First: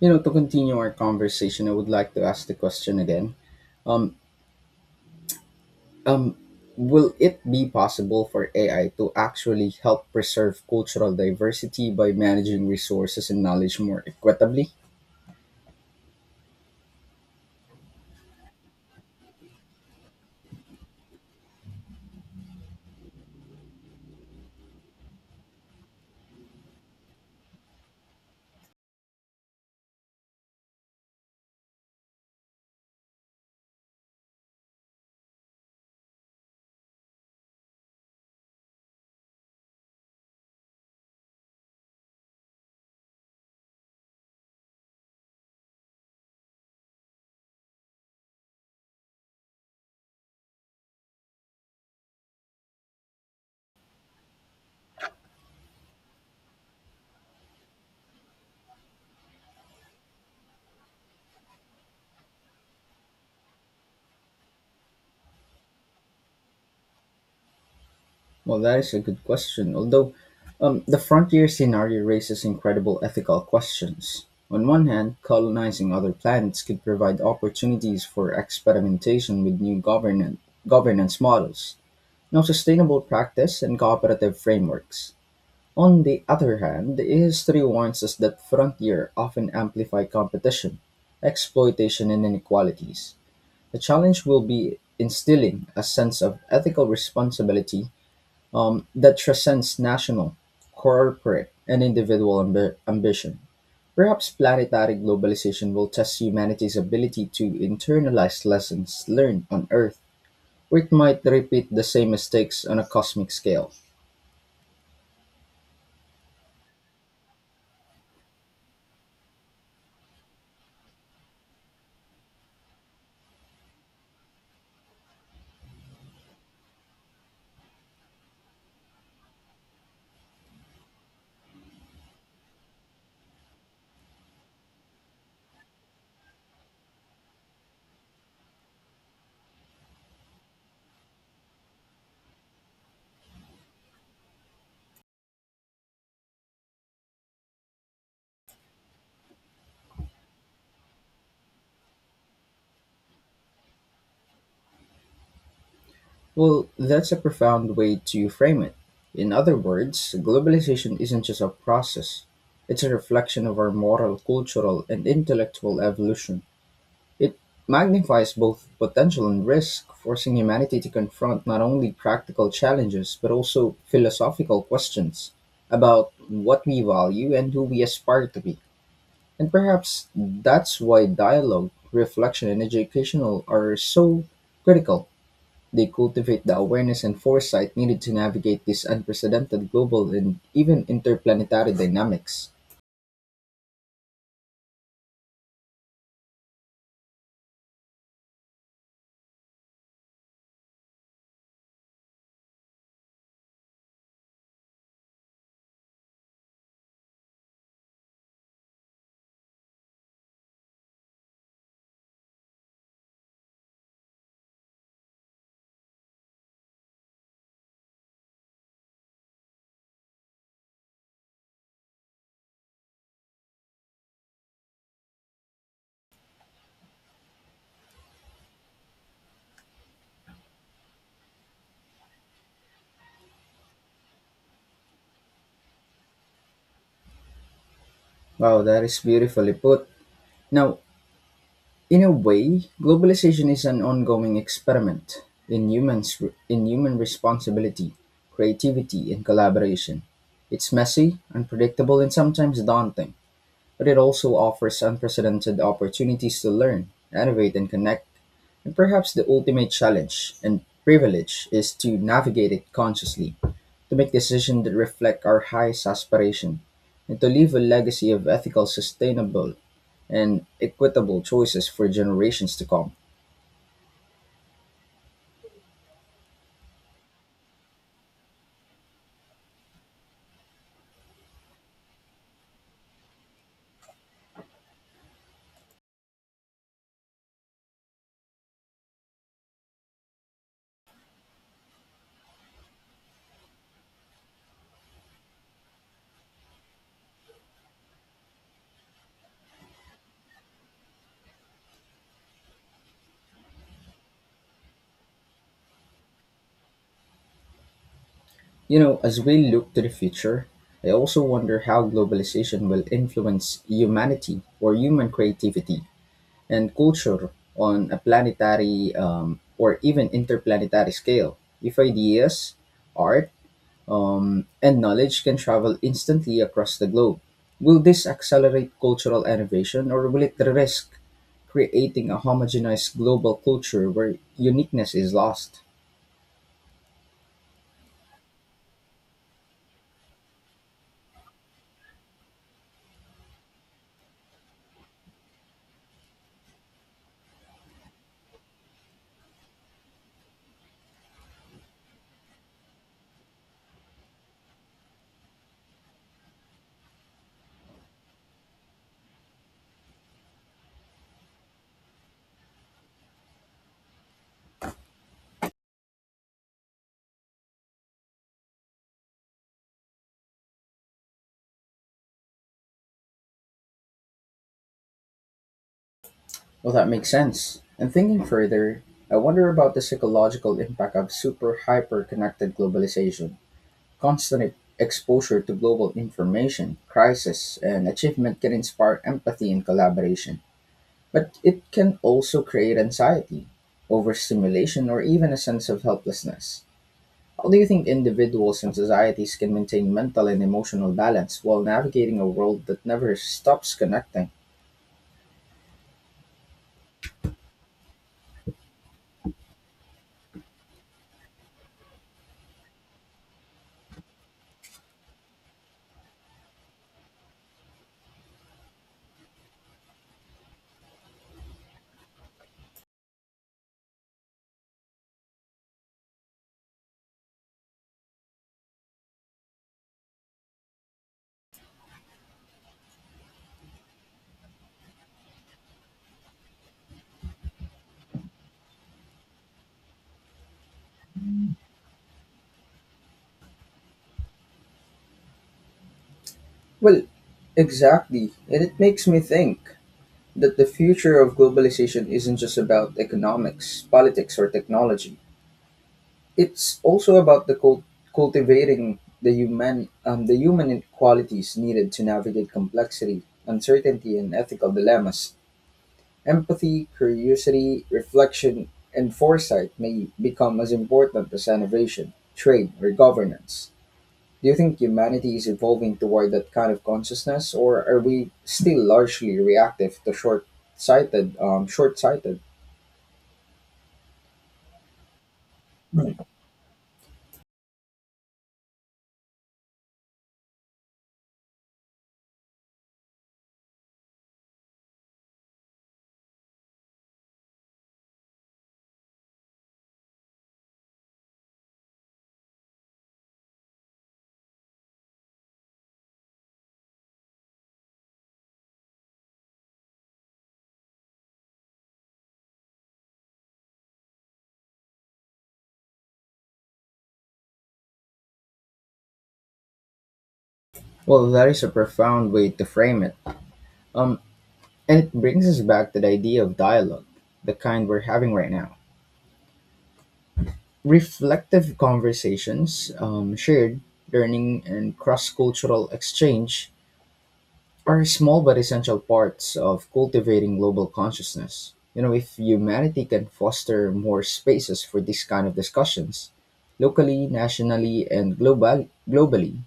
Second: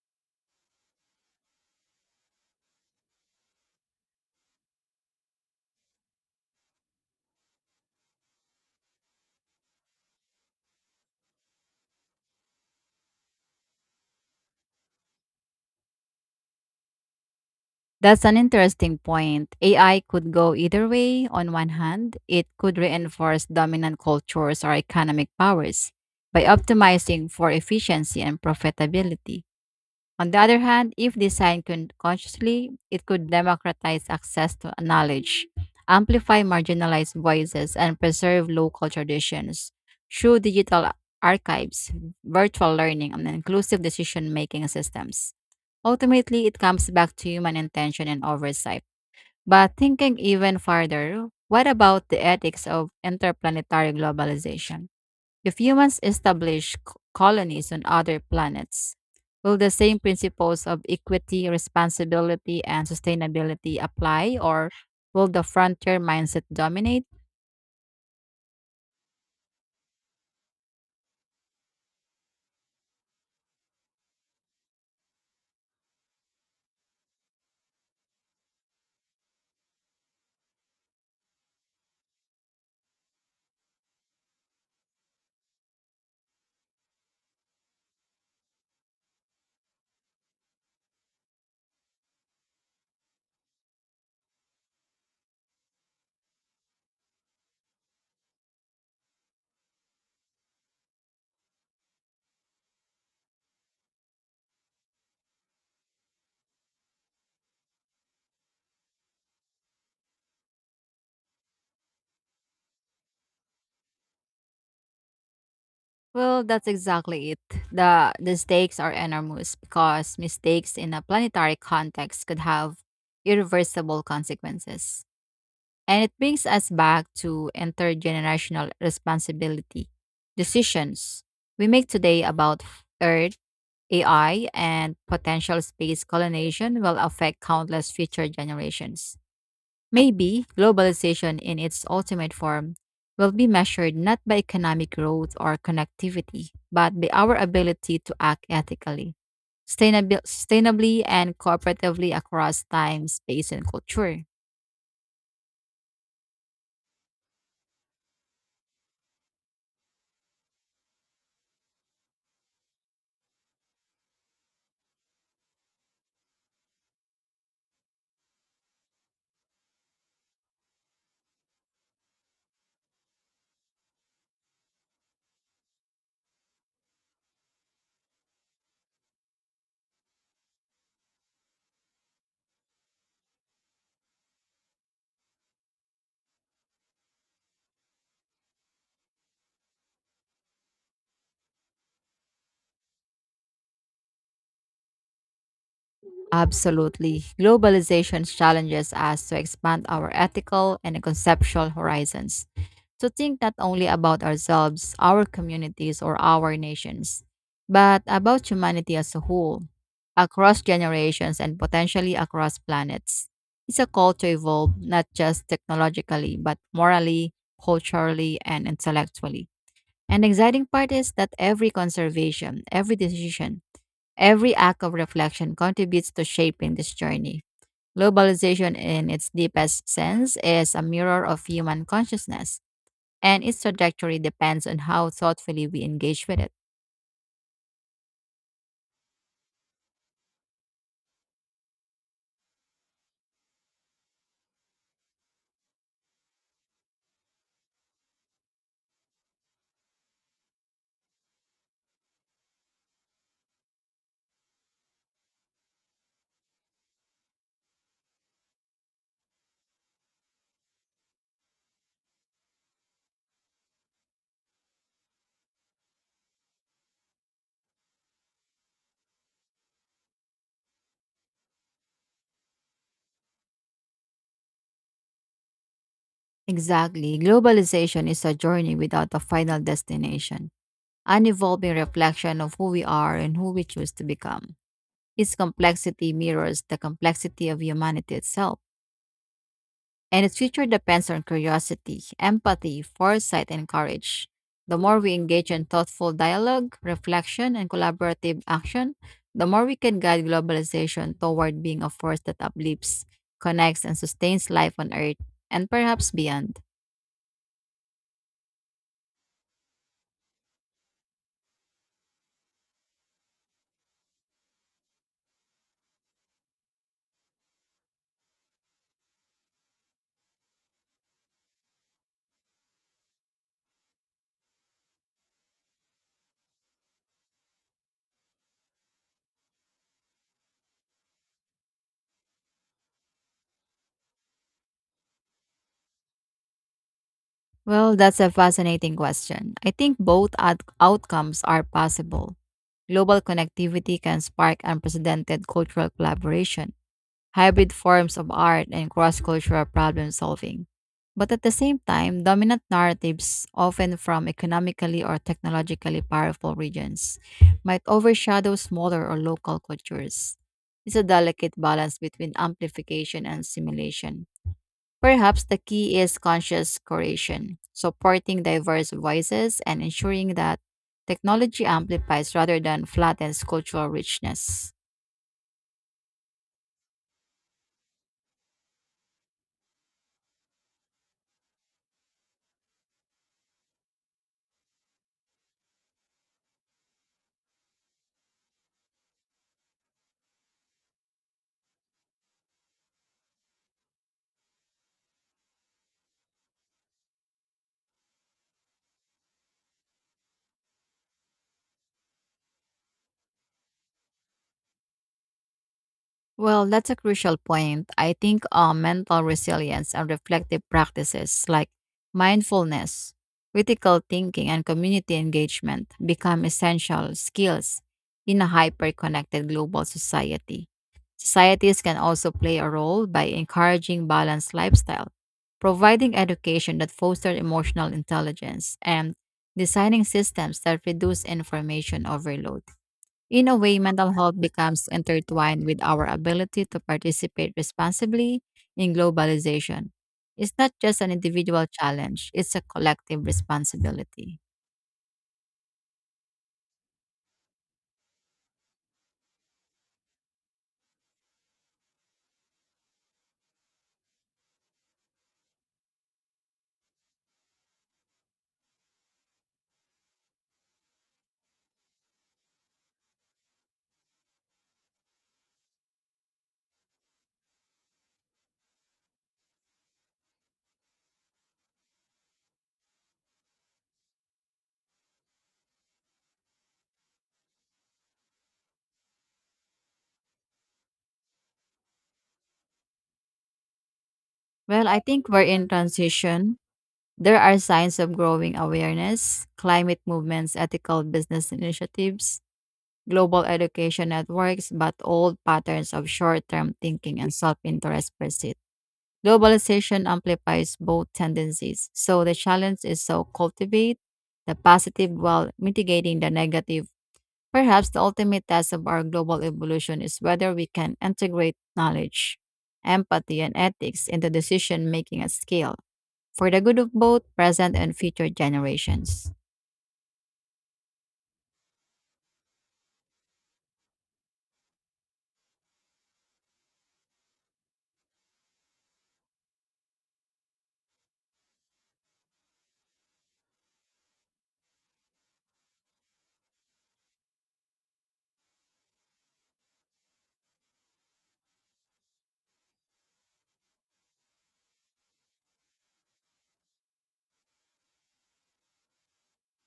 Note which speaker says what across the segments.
Speaker 1: You know, to continue our conversation, I would like to ask the question again. Um, um, will it be possible for AI to actually help preserve cultural diversity by managing resources and knowledge more equitably?
Speaker 2: That's an interesting point. AI could go either way. On one hand, it could reinforce dominant cultures or economic powers by optimizing for efficiency and profitability. On the other hand, if designed consciously, it could democratize access to knowledge, amplify marginalized voices, and preserve local traditions. Through digital archives, virtual learning, and inclusive decision making systems. Ultimately, it comes back to human intention and oversight. But thinking even further, what about the ethics of interplanetary globalization? If humans establish colonies on other planets, will the same principles of equity, responsibility, and sustainability apply, or will the frontier mindset dominate?
Speaker 1: Well, that is a good question. Although, the frontier scenario raises incredible ethical questions. On one hand, colonizing other planets could provide opportunities for experimentation with new governance models, now sustainable practice, and cooperative frameworks. On the other hand, history warns us that frontier often amplify competition, exploitation, and inequalities. The challenge will be instilling a sense of ethical responsibility that transcends national, corporate, and individual ambition. Perhaps planetary globalization will test humanity's ability to internalize lessons learned on Earth, or it might repeat the same mistakes on a cosmic scale.
Speaker 2: Well, that's exactly it. The stakes are enormous because mistakes in a planetary context could have irreversible consequences. And it brings us back to intergenerational responsibility. Decisions we make today about Earth, AI, and potential space colonization will affect countless future generations. Maybe globalization in its ultimate form will be measured not by economic growth or connectivity, but by our ability to act ethically, sustainably, and cooperatively across time, space, and culture.
Speaker 1: Well, that's a profound way to frame it. In other words, globalization isn't just a process, it's a reflection of our moral, cultural, and intellectual evolution. It magnifies both potential and risk, forcing humanity to confront not only practical challenges but also philosophical questions about what we value and who we aspire to be. And perhaps that's why dialogue, reflection, and educational are so critical. They cultivate the awareness and foresight needed to navigate these unprecedented global and even interplanetary dynamics.
Speaker 2: Absolutely. Globalization challenges us to expand our ethical and conceptual horizons to think not only about ourselves, our communities, or our nations, but about humanity as a whole, across generations and potentially across planets. It's a call to evolve not just technologically, but morally, culturally, and intellectually. And the exciting part is that every conservation, every decision, every act of reflection contributes to shaping this journey. Globalization, in its deepest sense, is a mirror of human consciousness, and its trajectory depends on how thoughtfully we engage with it.
Speaker 1: Wow, that is beautifully put. Now, in a way, globalization is an ongoing experiment in humans in human responsibility, creativity, and collaboration. It's messy, unpredictable, and sometimes daunting, but it also offers unprecedented opportunities to learn, innovate, and connect. And perhaps the ultimate challenge and privilege is to navigate it consciously, to make decisions that reflect our highest aspiration, and to leave a legacy of ethical, sustainable, and equitable choices for generations to come.
Speaker 2: Exactly. Globalization is a journey without a final destination, an evolving reflection of who we are and who we choose to become. Its complexity mirrors the complexity of humanity itself, and its future depends on curiosity, empathy, foresight, and courage. The more we engage in thoughtful dialogue, reflection, and collaborative action, the more we can guide globalization toward being a force that uplifts, connects, and sustains life on Earth and perhaps beyond.
Speaker 1: You know, as we look to the future, I also wonder how globalization will influence humanity or human creativity and culture on a planetary or even interplanetary scale. If ideas, art, and knowledge can travel instantly across the globe, will this accelerate cultural innovation, or will it risk creating a homogenized global culture where uniqueness is lost?
Speaker 2: Well, that's a fascinating question. I think both outcomes are possible. Global connectivity can spark unprecedented cultural collaboration, hybrid forms of art, and cross cultural problem solving. But at the same time, dominant narratives, often from economically or technologically powerful regions, might overshadow smaller or local cultures. It's a delicate balance between amplification and simulation. Perhaps the key is conscious curation, supporting diverse voices and ensuring that technology amplifies rather than flattens cultural richness.
Speaker 1: Well, that makes sense. And thinking further, I wonder about the psychological impact of super hyper connected globalization. Constant exposure to global information, crisis, and achievement can inspire empathy and collaboration. But it can also create anxiety, overstimulation, or even a sense of helplessness. How do you think individuals and societies can maintain mental and emotional balance while navigating a world that never stops connecting?
Speaker 2: Well, that's a crucial point. I think mental resilience and reflective practices like mindfulness, critical thinking, and community engagement become essential skills in a hyper connected global society. Societies can also play a role by encouraging balanced lifestyle, providing education that fosters emotional intelligence, and designing systems that reduce information overload. In a way, mental health becomes intertwined with our ability to participate responsibly in globalization. It's not just an individual challenge, it's a collective responsibility.
Speaker 1: Well, exactly. And it makes me think that the future of globalization isn't just about economics, politics, or technology. It's also about the cultivating the human qualities needed to navigate complexity, uncertainty, and ethical dilemmas. Empathy, curiosity, reflection, and foresight may become as important as innovation, trade, or governance. Do you think humanity is evolving toward that kind of consciousness, or are we still largely reactive to short-sighted?
Speaker 2: Well, I think we're in transition. There are signs of growing awareness, climate movements, ethical business initiatives, global education networks, but old patterns of short term thinking and self interest persist. Globalization amplifies both tendencies. So the challenge is to cultivate the positive while mitigating the negative. Perhaps the ultimate test of our global evolution is whether we can integrate knowledge, empathy, and ethics into decision making at scale for the good of both present and future generations.
Speaker 1: Well, that is a profound way to frame it. Um, And it brings us back to the idea of dialogue, the kind we're having right now. Reflective conversations, shared learning, and cross cultural exchange are small but essential parts of cultivating global consciousness. You know, if humanity can foster more spaces for this kind of discussions, locally, nationally, and globally,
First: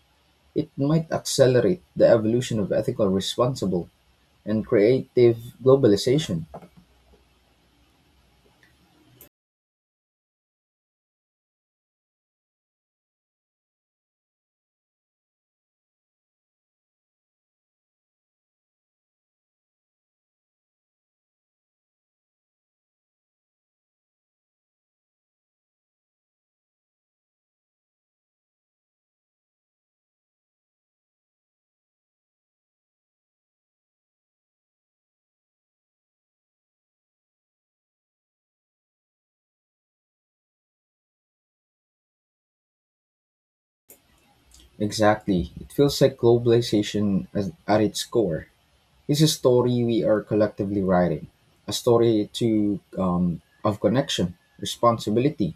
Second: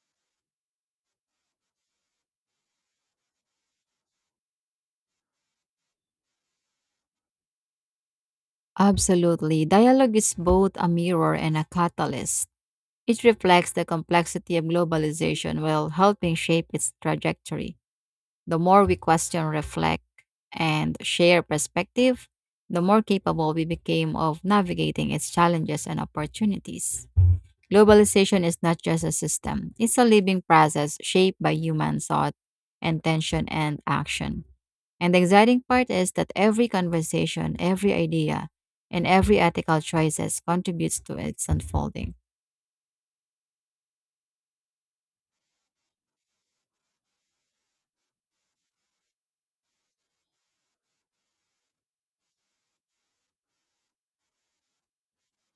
Speaker 1: it might accelerate the evolution of ethical, responsible, and creative globalization.
Speaker 2: Absolutely. Dialogue is both a mirror and a catalyst. It reflects the complexity of globalization while helping shape its trajectory. The more we question, reflect, and share perspective, the more capable we became of navigating its challenges and opportunities. Globalization is not just a system, it's a living process shaped by human thought, intention, and action. And the exciting part is that every conversation, every idea, and every ethical choices contributes to its unfolding.
Speaker 1: Exactly. It feels like globalization as, at its core, it's a story we are collectively writing, a story to of connection, responsibility,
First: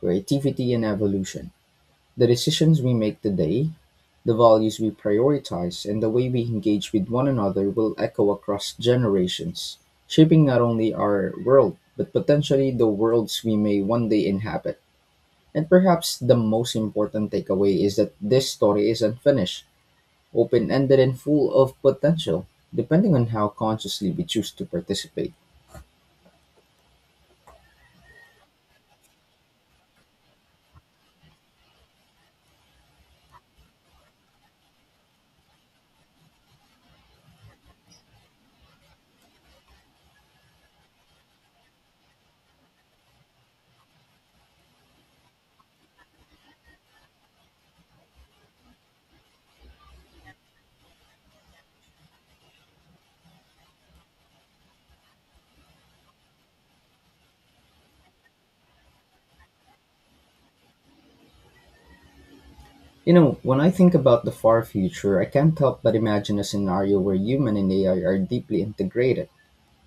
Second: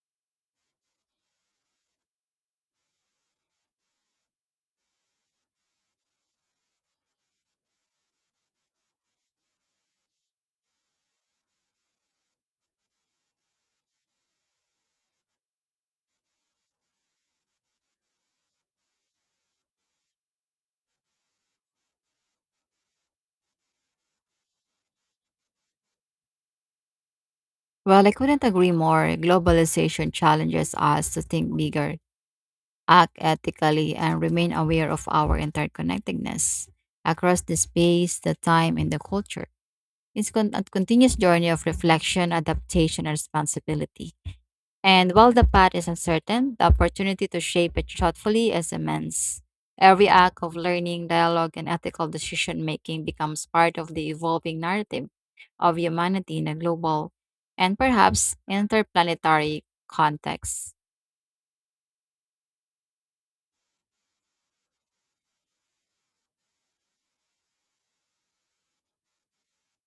Speaker 1: creativity, and evolution. The decisions we make today, the values we prioritize, and the way we engage with one another will echo across generations, shaping not only our world, but potentially the worlds we may one day inhabit. And perhaps the most important takeaway is that this story is unfinished, open ended, and full of potential, depending on how consciously we choose to participate.
Speaker 2: Well, I couldn't agree more. Globalization challenges us to think bigger, act ethically, and remain aware of our interconnectedness across the space, the time, and the culture. It's a continuous journey of reflection, adaptation, and responsibility. And while the path is uncertain, the opportunity to shape it thoughtfully is immense. Every act of learning, dialogue, and ethical decision making becomes part of the evolving narrative of humanity in a global and perhaps interplanetary context.
Speaker 1: You know, when I think about the far future, I can't help but imagine a scenario where human and AI are deeply integrated,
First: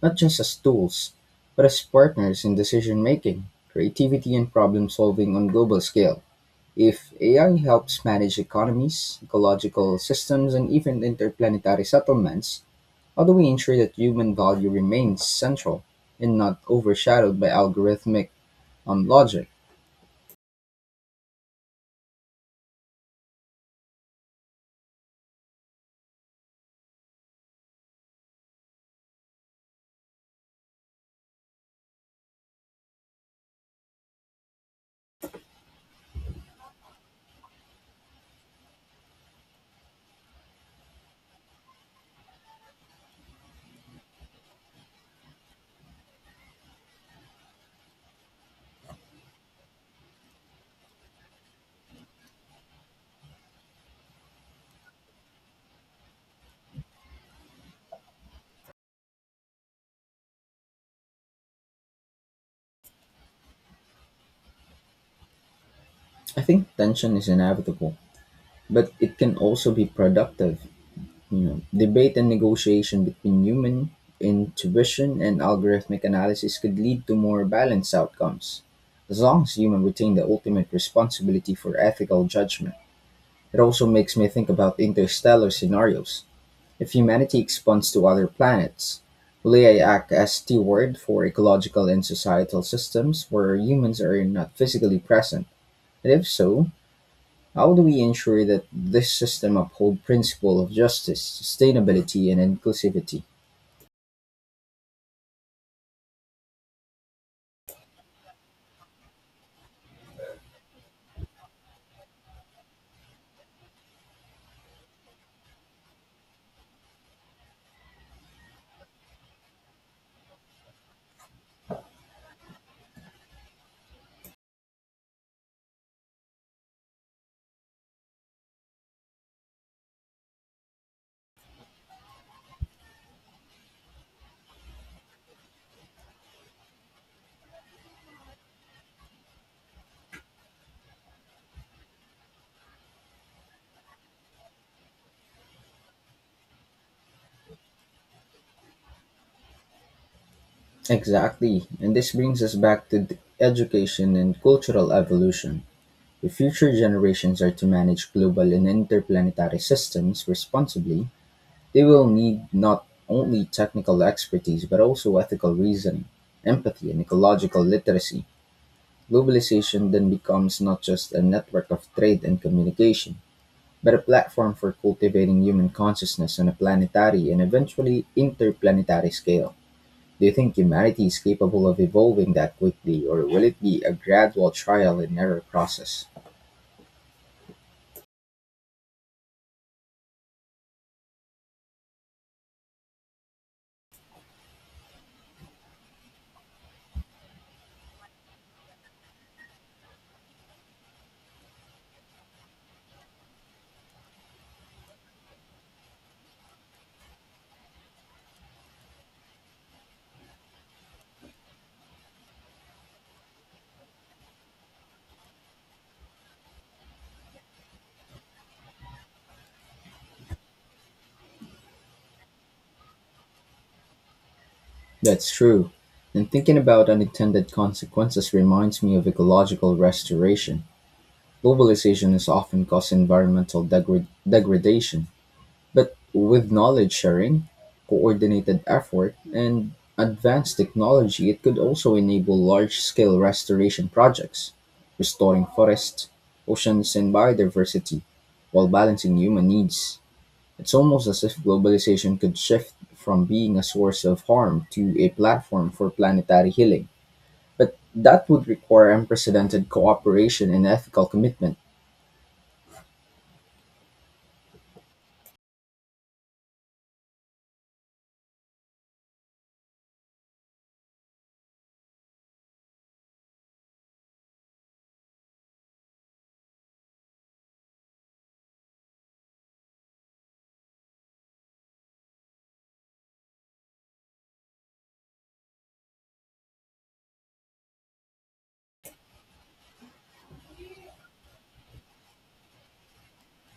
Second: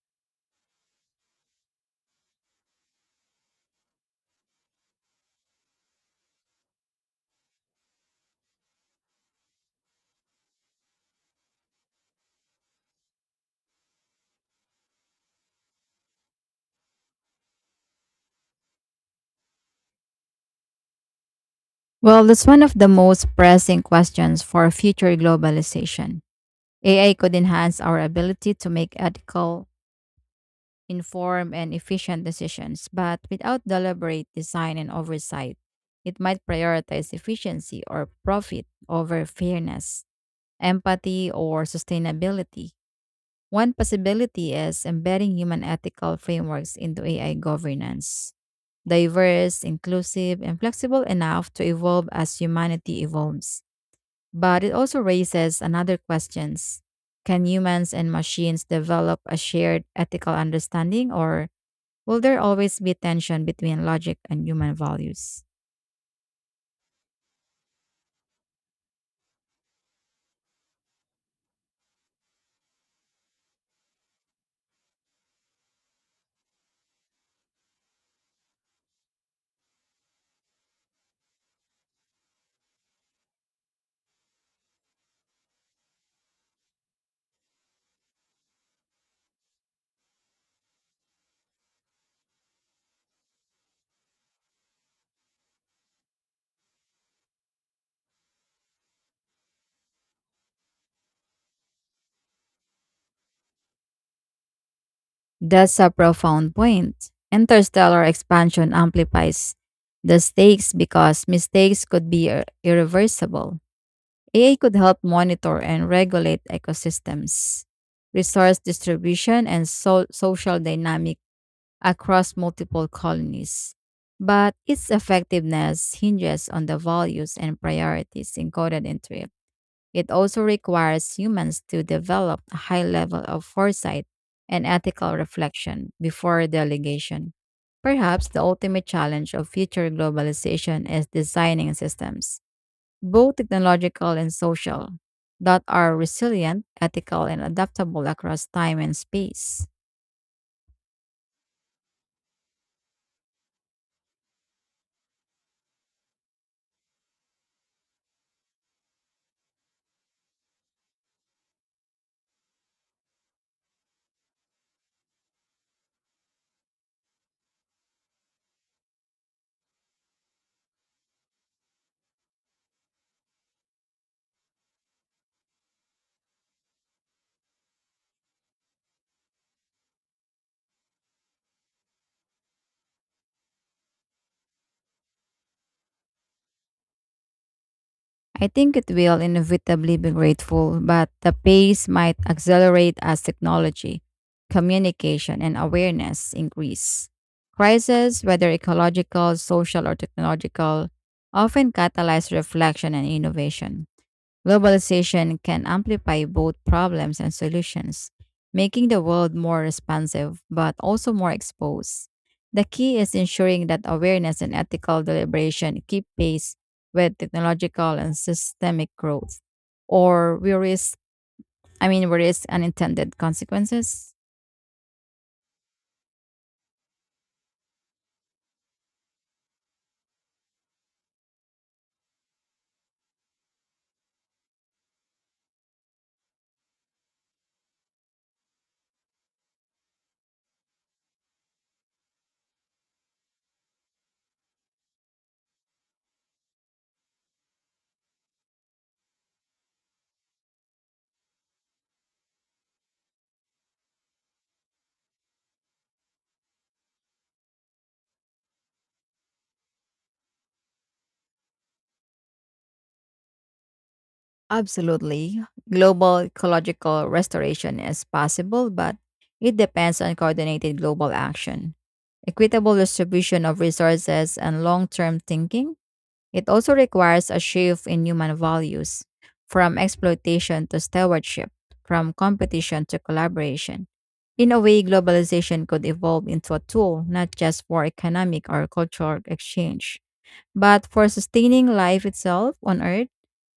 Speaker 1: not just as tools, but as partners in decision making, creativity, and problem solving on global scale. If AI helps manage economies, ecological systems, and even interplanetary settlements, how do we ensure that human value remains central and not overshadowed by algorithmic logic?
Speaker 2: Well, that's one of the most pressing questions for future globalization. AI could enhance our ability to make ethical, informed, and efficient decisions, but without deliberate design and oversight, it might prioritize efficiency or profit over fairness, empathy, or sustainability. One possibility is embedding human ethical frameworks into AI governance, diverse, inclusive, and flexible enough to evolve as humanity evolves. But it also raises another questions. Can humans and machines develop a shared ethical understanding, or will there always be tension between logic and human values?
Speaker 1: I think tension is inevitable, but it can also be productive. You know, debate and negotiation between human intuition and algorithmic analysis could lead to more balanced outcomes, as long as humans retain the ultimate responsibility for ethical judgment. It also makes me think about interstellar scenarios. If humanity expands to other planets, will AI act as steward for ecological and societal systems where humans are not physically present? And if so, how do we ensure that this system uphold principle of justice, sustainability, and inclusivity?
Speaker 2: That's a profound point. Interstellar expansion amplifies the stakes because mistakes could be irreversible. AI could help monitor and regulate ecosystems, resource distribution, and social dynamics across multiple colonies, but its effectiveness hinges on the values and priorities encoded into it. It also requires humans to develop a high level of foresight and ethical reflection before delegation. Perhaps the ultimate challenge of future globalization is designing systems, both technological and social, that are resilient, ethical, and adaptable across time and space.
Speaker 1: Exactly. And this brings us back to the education and cultural evolution. If future generations are to manage global and interplanetary systems responsibly, they will need not only technical expertise but also ethical reasoning, empathy, and ecological literacy. Globalization then becomes not just a network of trade and communication, but a platform for cultivating human consciousness on a planetary and eventually interplanetary scale. Do you think humanity is capable of evolving that quickly, or will it be a gradual trial and error process?
Speaker 2: I think it will inevitably be grateful, but the pace might accelerate as technology, communication, and awareness increase. Crises, whether ecological, social, or technological, often catalyze reflection and innovation. Globalization can amplify both problems and solutions, making the world more responsive but also more exposed. The key is ensuring that awareness and ethical deliberation keep pace with technological and systemic growth, or I mean, we risk unintended consequences.
Speaker 1: That's true. And thinking about unintended consequences reminds me of ecological restoration. Globalization has often caused environmental degradation, but with knowledge sharing, coordinated effort, and advanced technology, it could also enable large scale restoration projects, restoring forests, oceans, and biodiversity while balancing human needs. It's almost as if globalization could shift from being a source of harm to a platform for planetary healing. But that would require unprecedented cooperation and ethical commitment.
Speaker 2: Absolutely. Global ecological restoration is possible, but it depends on coordinated global action, equitable distribution of resources, and long term thinking. It also requires a shift in human values from exploitation to stewardship, from competition to collaboration. In a way, globalization could evolve into a tool not just for economic or cultural exchange but for sustaining life itself on Earth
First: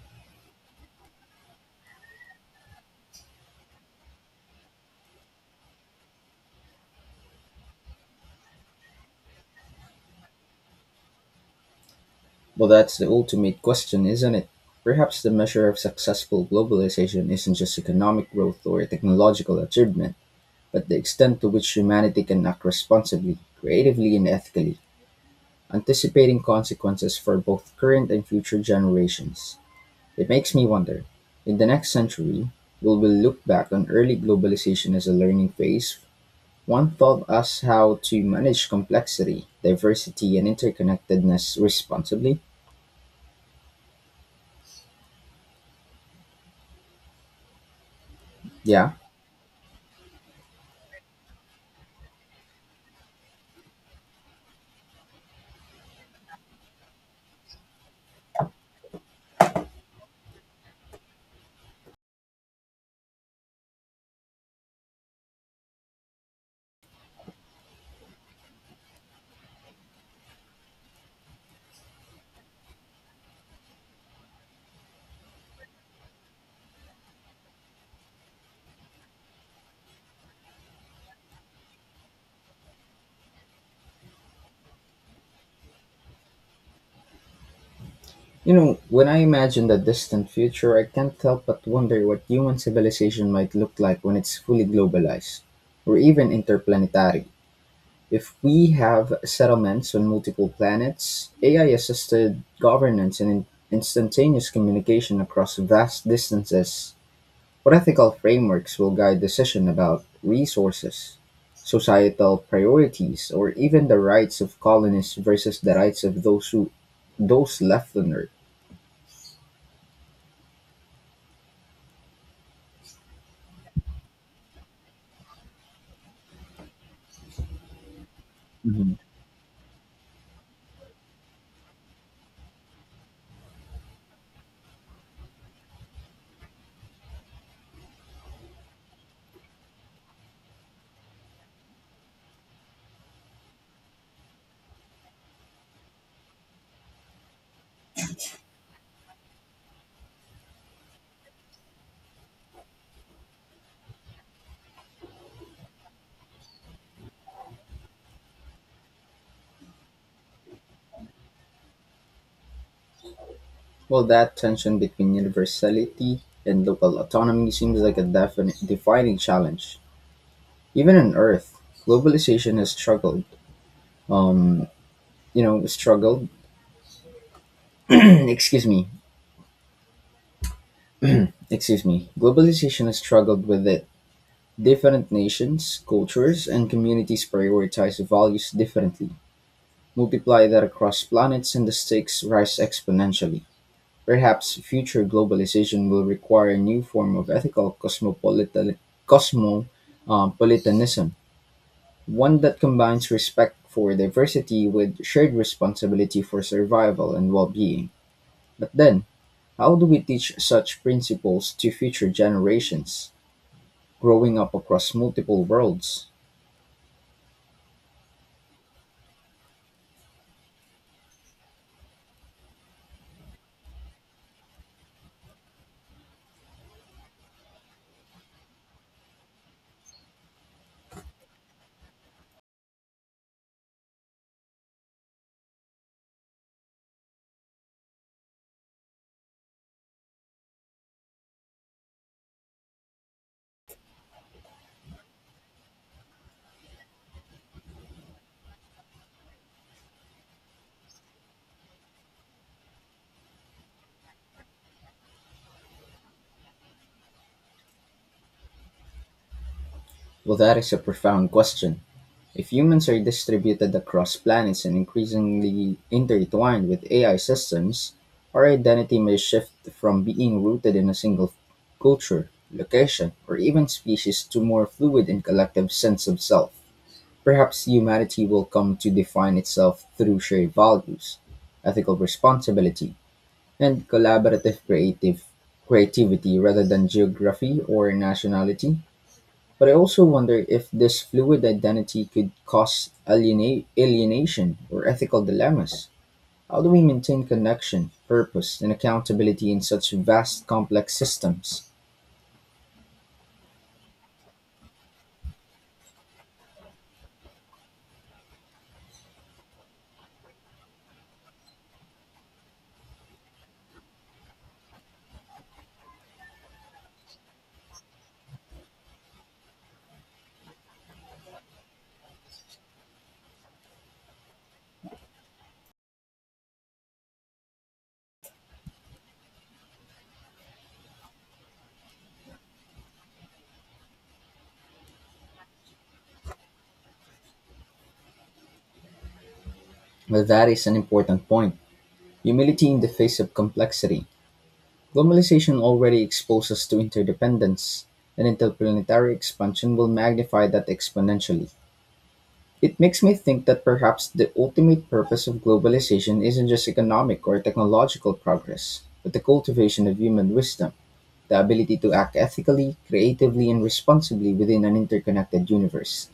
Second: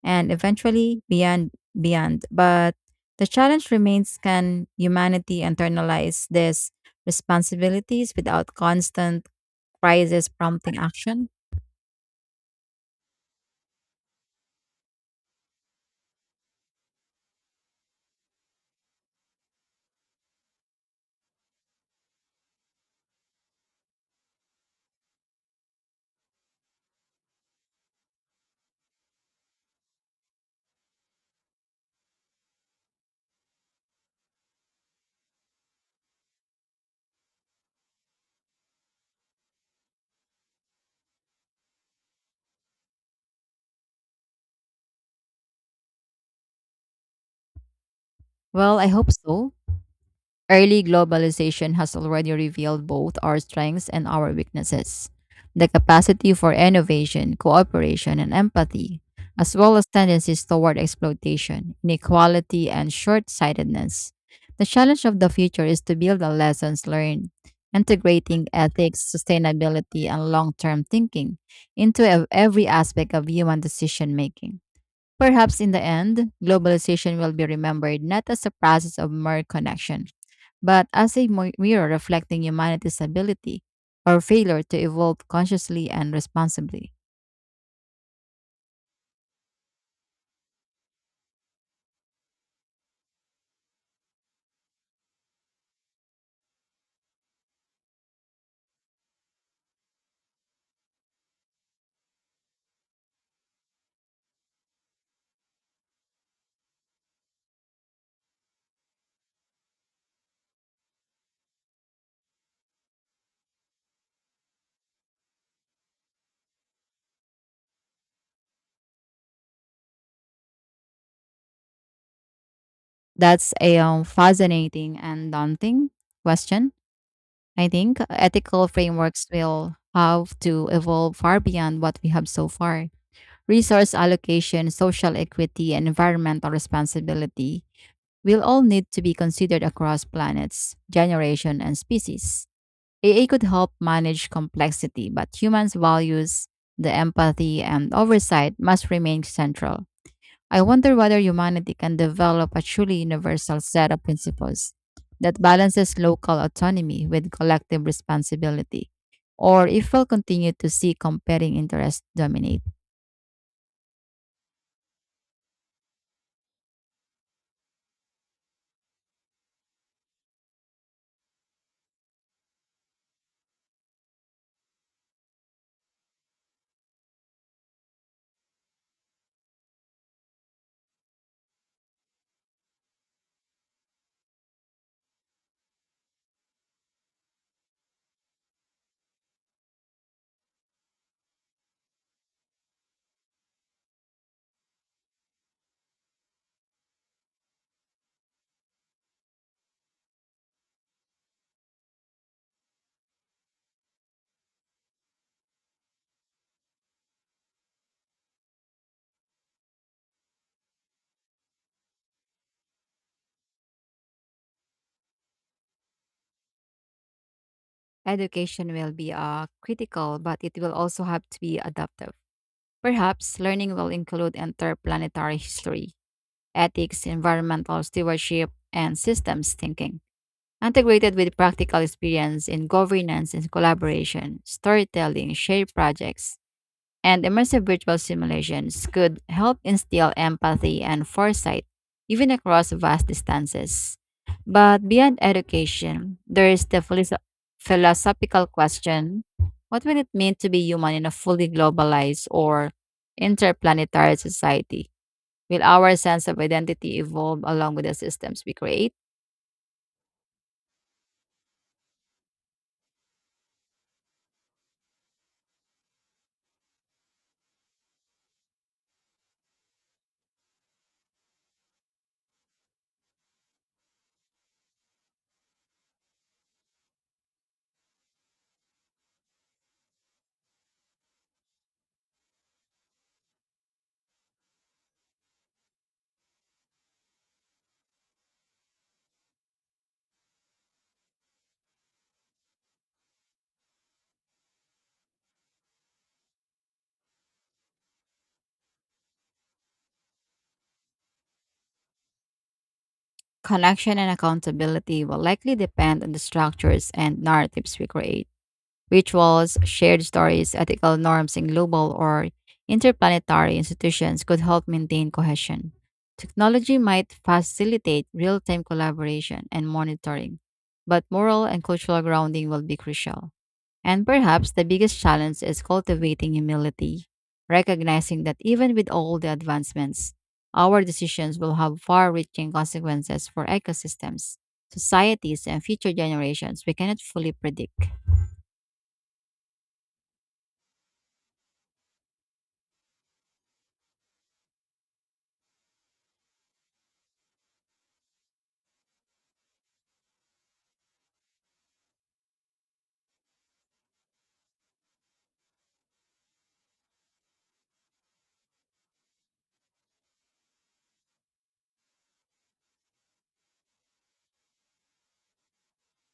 Speaker 2: and eventually beyond. But the challenge remains: can humanity internalize these responsibilities without constant crisis prompting action?
Speaker 1: Well, that's the ultimate question, isn't it? Perhaps the measure of successful globalization isn't just economic growth or technological achievement, but the extent to which humanity can act responsibly, creatively, and ethically, anticipating consequences for both current and future generations. It makes me wonder, in the next century, will we look back on early globalization as a learning phase? One taught us how to manage complexity, diversity, and interconnectedness responsibly?
Speaker 2: Well, I
Speaker 1: Yeah.
Speaker 2: hope so. Early globalization has already revealed both our strengths and our weaknesses, the capacity for innovation, cooperation, and empathy, as well as tendencies toward exploitation, inequality, and short sightedness. The challenge of the future is to build on lessons learned, integrating ethics, sustainability, and long term thinking into every aspect of human decision making. Perhaps in the end, globalization will be remembered not as a process of more connection, but as a mirror reflecting humanity's ability or failure to evolve consciously and responsibly.
Speaker 1: You know, when I imagine the distant future, I can't help but wonder what human civilization might look like when it's fully globalized, or even interplanetary. If we have settlements on multiple planets, AI assisted governance, and instantaneous communication across vast distances, what ethical frameworks will guide decision about resources, societal priorities, or even the rights of colonists versus the rights of those left on Earth?
Speaker 2: That's a fascinating and daunting question. I think ethical
Speaker 1: Mhm.
Speaker 2: frameworks will have to evolve far beyond what we have so far. Resource allocation, social equity, and environmental responsibility will all need to be considered across planets, generation, and species. AI could help manage complexity, but humans' values, the empathy, and oversight must remain central. I wonder whether humanity can develop a truly universal set of principles that balances local autonomy with collective responsibility, or if we'll continue to see competing interests dominate.
Speaker 1: Well, that tension between universality and local autonomy seems like a definite defining challenge. Even on Earth, globalization has struggled. Um, struggled. Excuse me. Excuse me. Globalization has struggled with it. Different nations, cultures, and communities prioritize values differently. Multiply that across planets, and the stakes rise exponentially. Perhaps future globalization will require a new form of ethical cosmopolitanism, one that combines respect for diversity with shared responsibility for survival and well being. But then, how do we teach such principles to future generations growing up across multiple worlds?
Speaker 2: Education will be critical, but it will also have to be adaptive. Perhaps learning will include interplanetary history, ethics, environmental stewardship, and systems thinking, integrated with practical experience in governance and collaboration, storytelling, shared projects and immersive virtual simulations could help instill empathy and foresight even across vast distances. But beyond education, there is the philosophical question: what will it mean to be human in a fully globalized or interplanetary society? Will our sense of identity evolve along with the systems we create?
Speaker 1: Well, that is a profound question. If humans are distributed across planets and increasingly intertwined with AI systems, our identity may shift from being rooted in a single culture, location, or even species to more fluid and collective sense of self. Perhaps humanity will come to define itself through shared values, ethical responsibility, and collaborative creative creativity rather than geography or nationality. But I also wonder if this fluid identity could cause alienation or ethical dilemmas. How do we maintain connection, purpose, and accountability in such vast, complex systems?
Speaker 2: Connection and accountability will likely depend on the structures and narratives we create. Rituals, shared stories, ethical norms in global or interplanetary institutions could help maintain cohesion. Technology might facilitate real time collaboration and monitoring, but moral and cultural grounding will be crucial. And perhaps the biggest challenge is cultivating humility, recognizing that even with all the advancements, our decisions will have far reaching consequences for ecosystems, societies, and future generations we cannot fully predict.
Speaker 1: Well, that is an important point. Humility in the face of complexity. Globalization already exposes us to interdependence, and interplanetary expansion will magnify that exponentially. It makes me think that perhaps the ultimate purpose of globalization isn't just economic or technological progress, but the cultivation of human wisdom, the ability to act ethically, creatively, and responsibly within an interconnected universe.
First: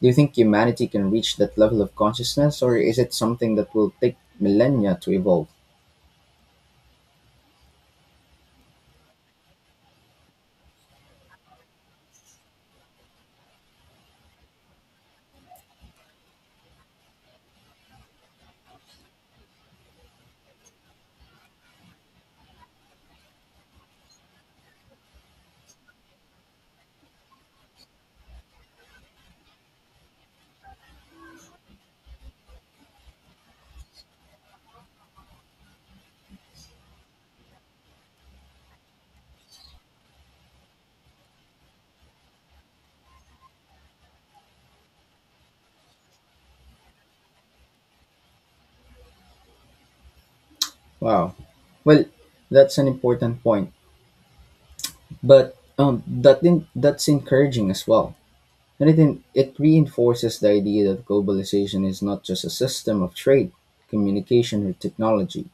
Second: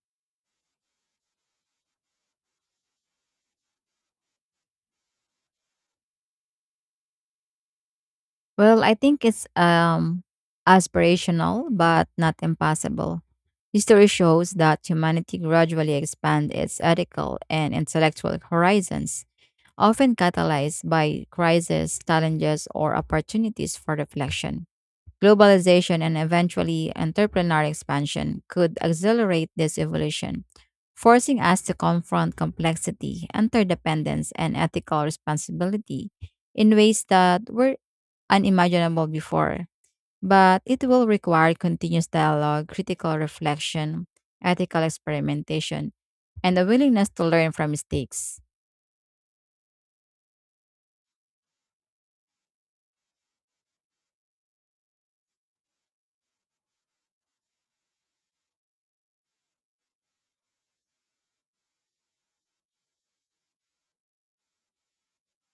Speaker 1: Do you think humanity can reach that level of consciousness, or is it something that will take millennia to evolve?
Speaker 2: Well, I think it's aspirational but not impossible. History shows that humanity gradually expanded its ethical and intellectual horizons, often catalyzed by crises, challenges, or opportunities for reflection. Globalization and eventually entrepreneurial expansion could accelerate this evolution, forcing us to confront complexity, interdependence, and ethical responsibility in ways that were unimaginable before. But it will require continuous dialogue, critical reflection, ethical experimentation, and a willingness to learn from mistakes.
Speaker 1: Wow. Well, that's an important point, but that's encouraging as well. And it reinforces the idea that globalization is not just a system of trade, communication, or technology.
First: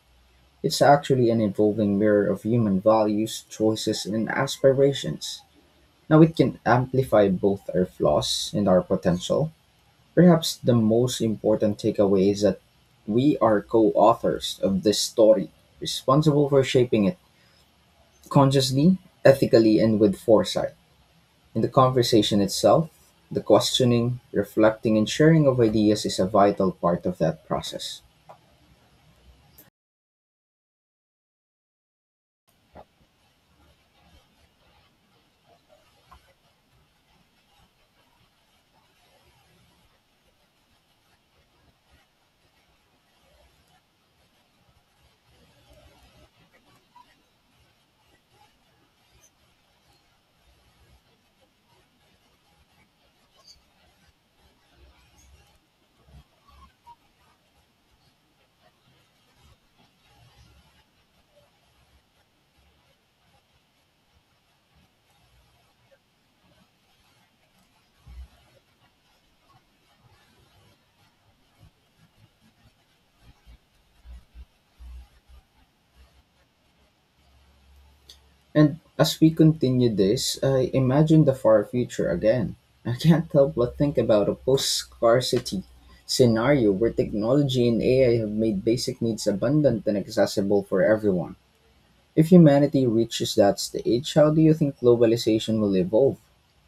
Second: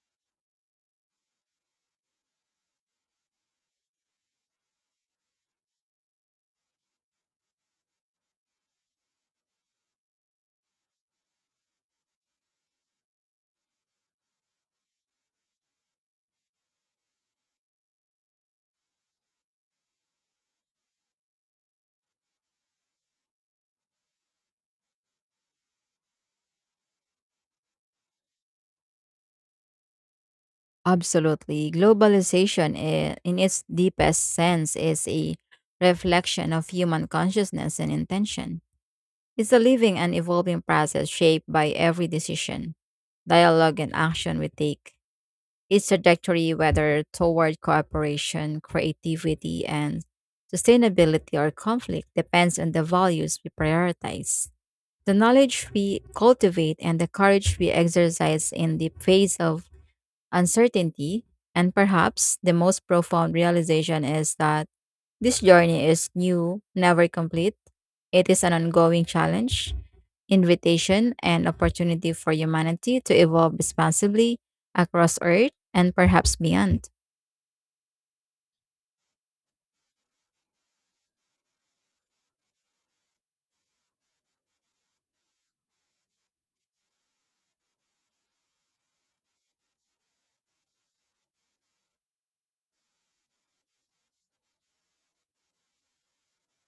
Speaker 1: It's actually an evolving mirror of human values, choices, and aspirations. Now it can amplify both our flaws and our potential. Perhaps the most important takeaway is that we are co authors of this story, responsible for shaping it consciously, ethically, and with foresight. In the conversation itself, the questioning, reflecting, and sharing of ideas is a vital part of that process.
Speaker 2: Absolutely. Globalization, in its deepest sense, is a reflection of human consciousness and intention. It's a living and evolving process shaped by every decision, dialogue, and action we take. Its trajectory, whether toward cooperation, creativity, and sustainability or conflict, depends on the values we prioritize. The knowledge we cultivate and the courage we exercise in the face of uncertainty, and perhaps the most profound realization is that this journey is new, never complete. It is an ongoing challenge, invitation, and opportunity for humanity to evolve responsibly across Earth and perhaps beyond.
Speaker 1: And as we continue this, I imagine the far future again. I can't help but think about a post scarcity scenario where technology and AI have made basic needs abundant and accessible for everyone. If humanity reaches that stage, how do you think globalization will evolve?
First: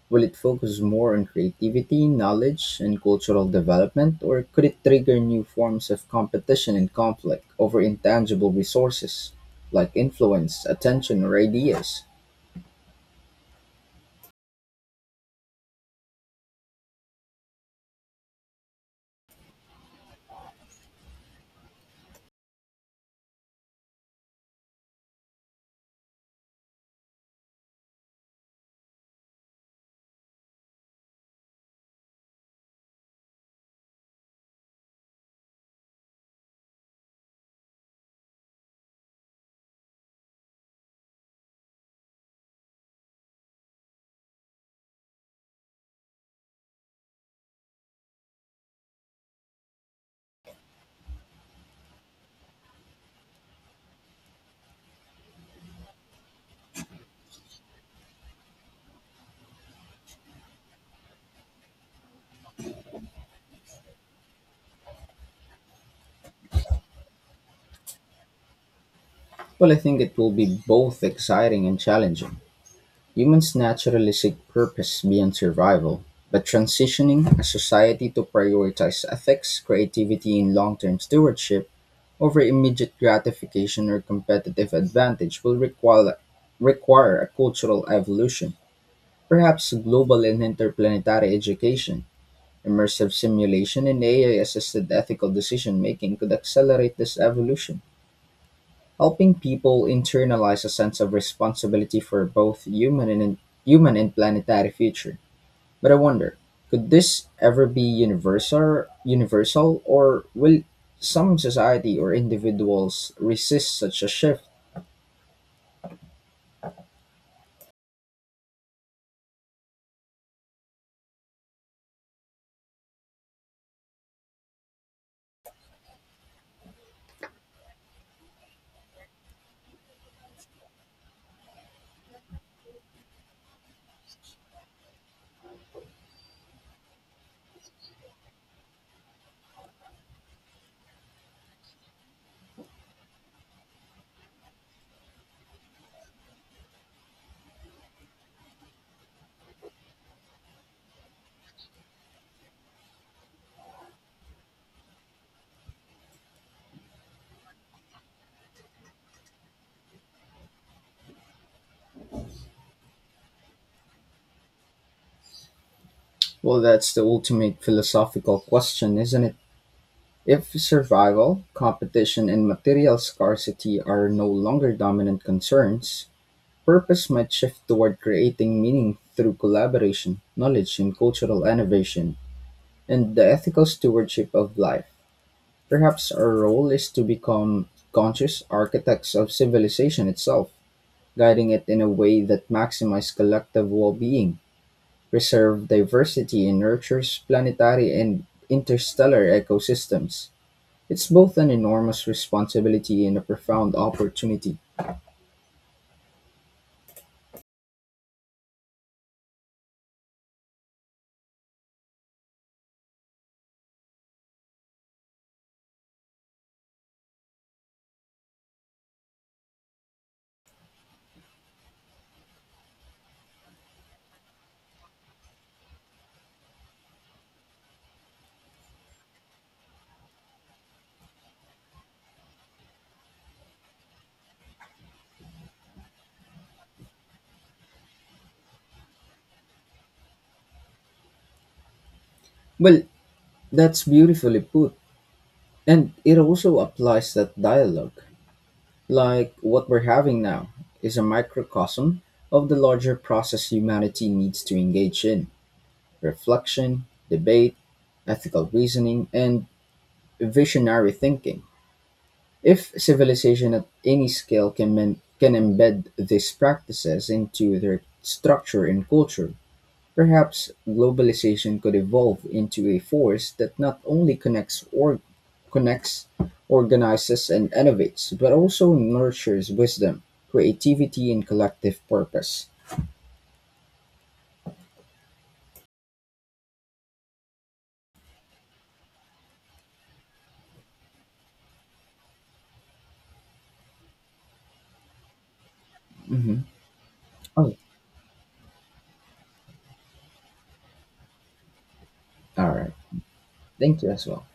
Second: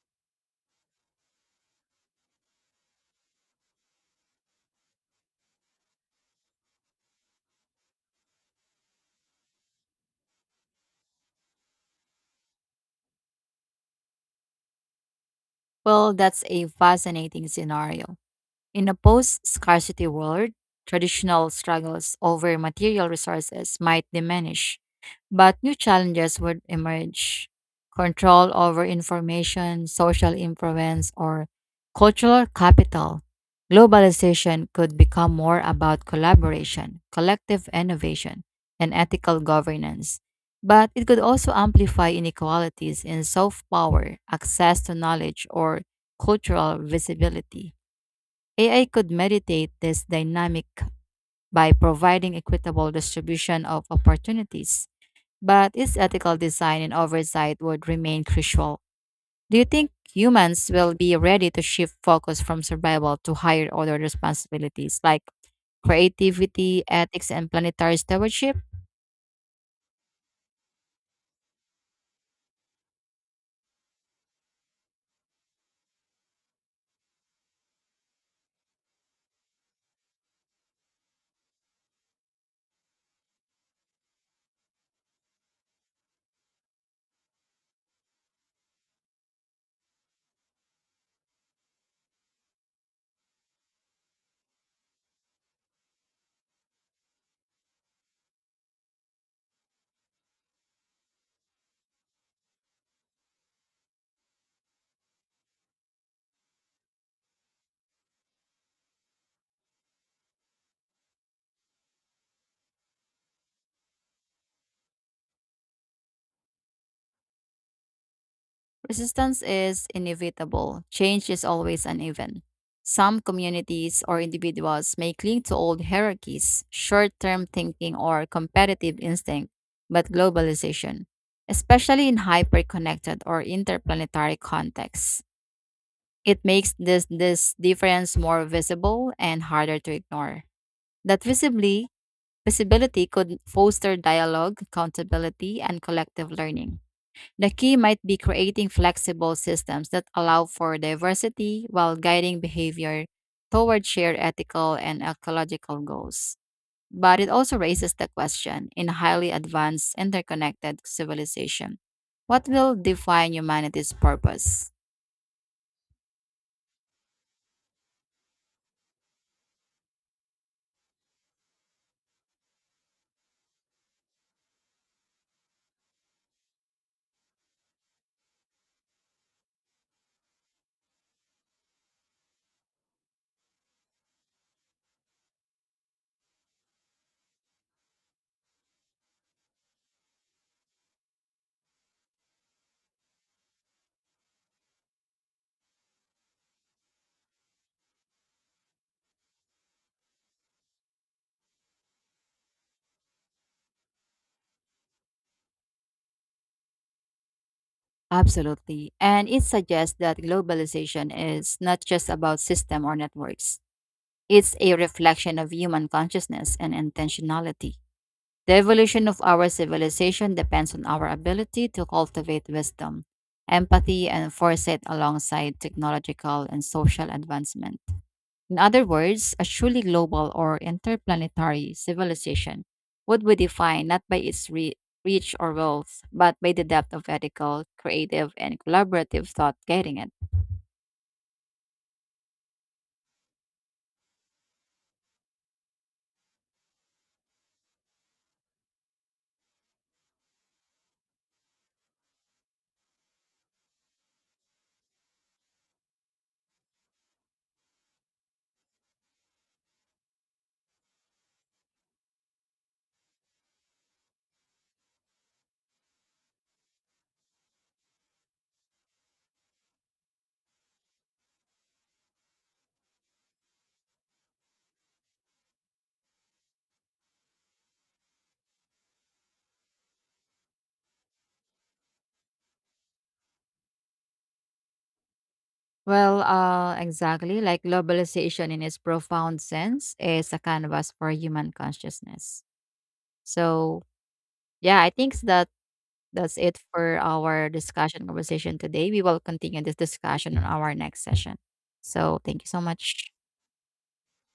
Speaker 1: Will it focus more on creativity, knowledge, and cultural development, or could it trigger new forms of competition and conflict over intangible resources like influence, attention, or ideas?
Speaker 2: Well, that's a fascinating scenario. In a post scarcity world, traditional struggles over material resources might diminish, but new challenges would emerge. Control over information, social influence, or cultural capital. Globalization could become more about collaboration, collective innovation, and ethical governance. But it could also amplify inequalities in soft power, access to knowledge, or cultural visibility. AI could mediate this dynamic by providing equitable distribution of opportunities, but its ethical design and oversight would remain crucial. Do you think humans will be ready to shift focus from survival to higher order responsibilities like creativity, ethics, and planetary stewardship?
Speaker 1: Well, I think it will be both exciting and challenging. Humans naturally seek purpose beyond survival, but transitioning a society to prioritize ethics, creativity, and long term stewardship over immediate gratification or competitive advantage will require a cultural evolution, perhaps global and interplanetary education. Immersive simulation and AI assisted ethical decision making could accelerate this evolution, helping people internalize a sense of responsibility for both human and planetary future. But I wonder, could this ever be universal, or will some society or individuals resist such a shift?
Speaker 2: Resistance is inevitable. Change is always uneven. Some communities or individuals may cling to old hierarchies, short term thinking, or competitive instinct, but globalization, especially in hyper connected or interplanetary contexts, it makes this difference more visible and harder to ignore. That visibly, Visibility could foster dialogue, accountability, and collective learning. The key might be creating flexible systems that allow for diversity while guiding behavior toward shared ethical and ecological goals. But it also raises the question: in highly advanced, interconnected civilization, what will define humanity's purpose?
Speaker 1: Well, that's the ultimate philosophical question, isn't it? If survival, competition, and material scarcity are no longer dominant concerns, purpose might shift toward creating meaning through collaboration, knowledge, and cultural innovation, and the ethical stewardship of life. Perhaps our role is to become conscious architects of civilization itself, guiding it in a way that maximizes collective well being, preserves diversity, and nurtures planetary and interstellar ecosystems. It's both an enormous responsibility and a profound opportunity.
Speaker 2: Absolutely. And it suggests that globalization is not just about system or networks. It's a reflection of human consciousness and intentionality. The evolution of our civilization depends on our ability to cultivate wisdom, empathy, and foresight alongside technological and social advancement. In other words, a truly global or interplanetary civilization would be defined not by its reach or wealth, but by the depth of ethical, creative, and collaborative thought guiding it.
Speaker 1: Well, that's beautifully put. And it also applies that dialogue, like what we're having now, is a microcosm of the larger process humanity needs to engage in: reflection, debate, ethical reasoning, and visionary thinking. If civilization at any scale can, can embed these practices into their structure and culture, perhaps globalization could evolve into a force that not only connects, organizes, and innovates, but also nurtures wisdom, creativity, and collective purpose.
Speaker 2: Well, exactly. Like globalization in its profound sense is a canvas for human consciousness. So, yeah, I think that that's
Speaker 1: Hmm.
Speaker 2: it for our
Speaker 1: Oh,
Speaker 2: discussion conversation today. We will continue this discussion on our next session. So thank you
Speaker 1: all
Speaker 2: so
Speaker 1: right.
Speaker 2: much.
Speaker 1: Thank you as well.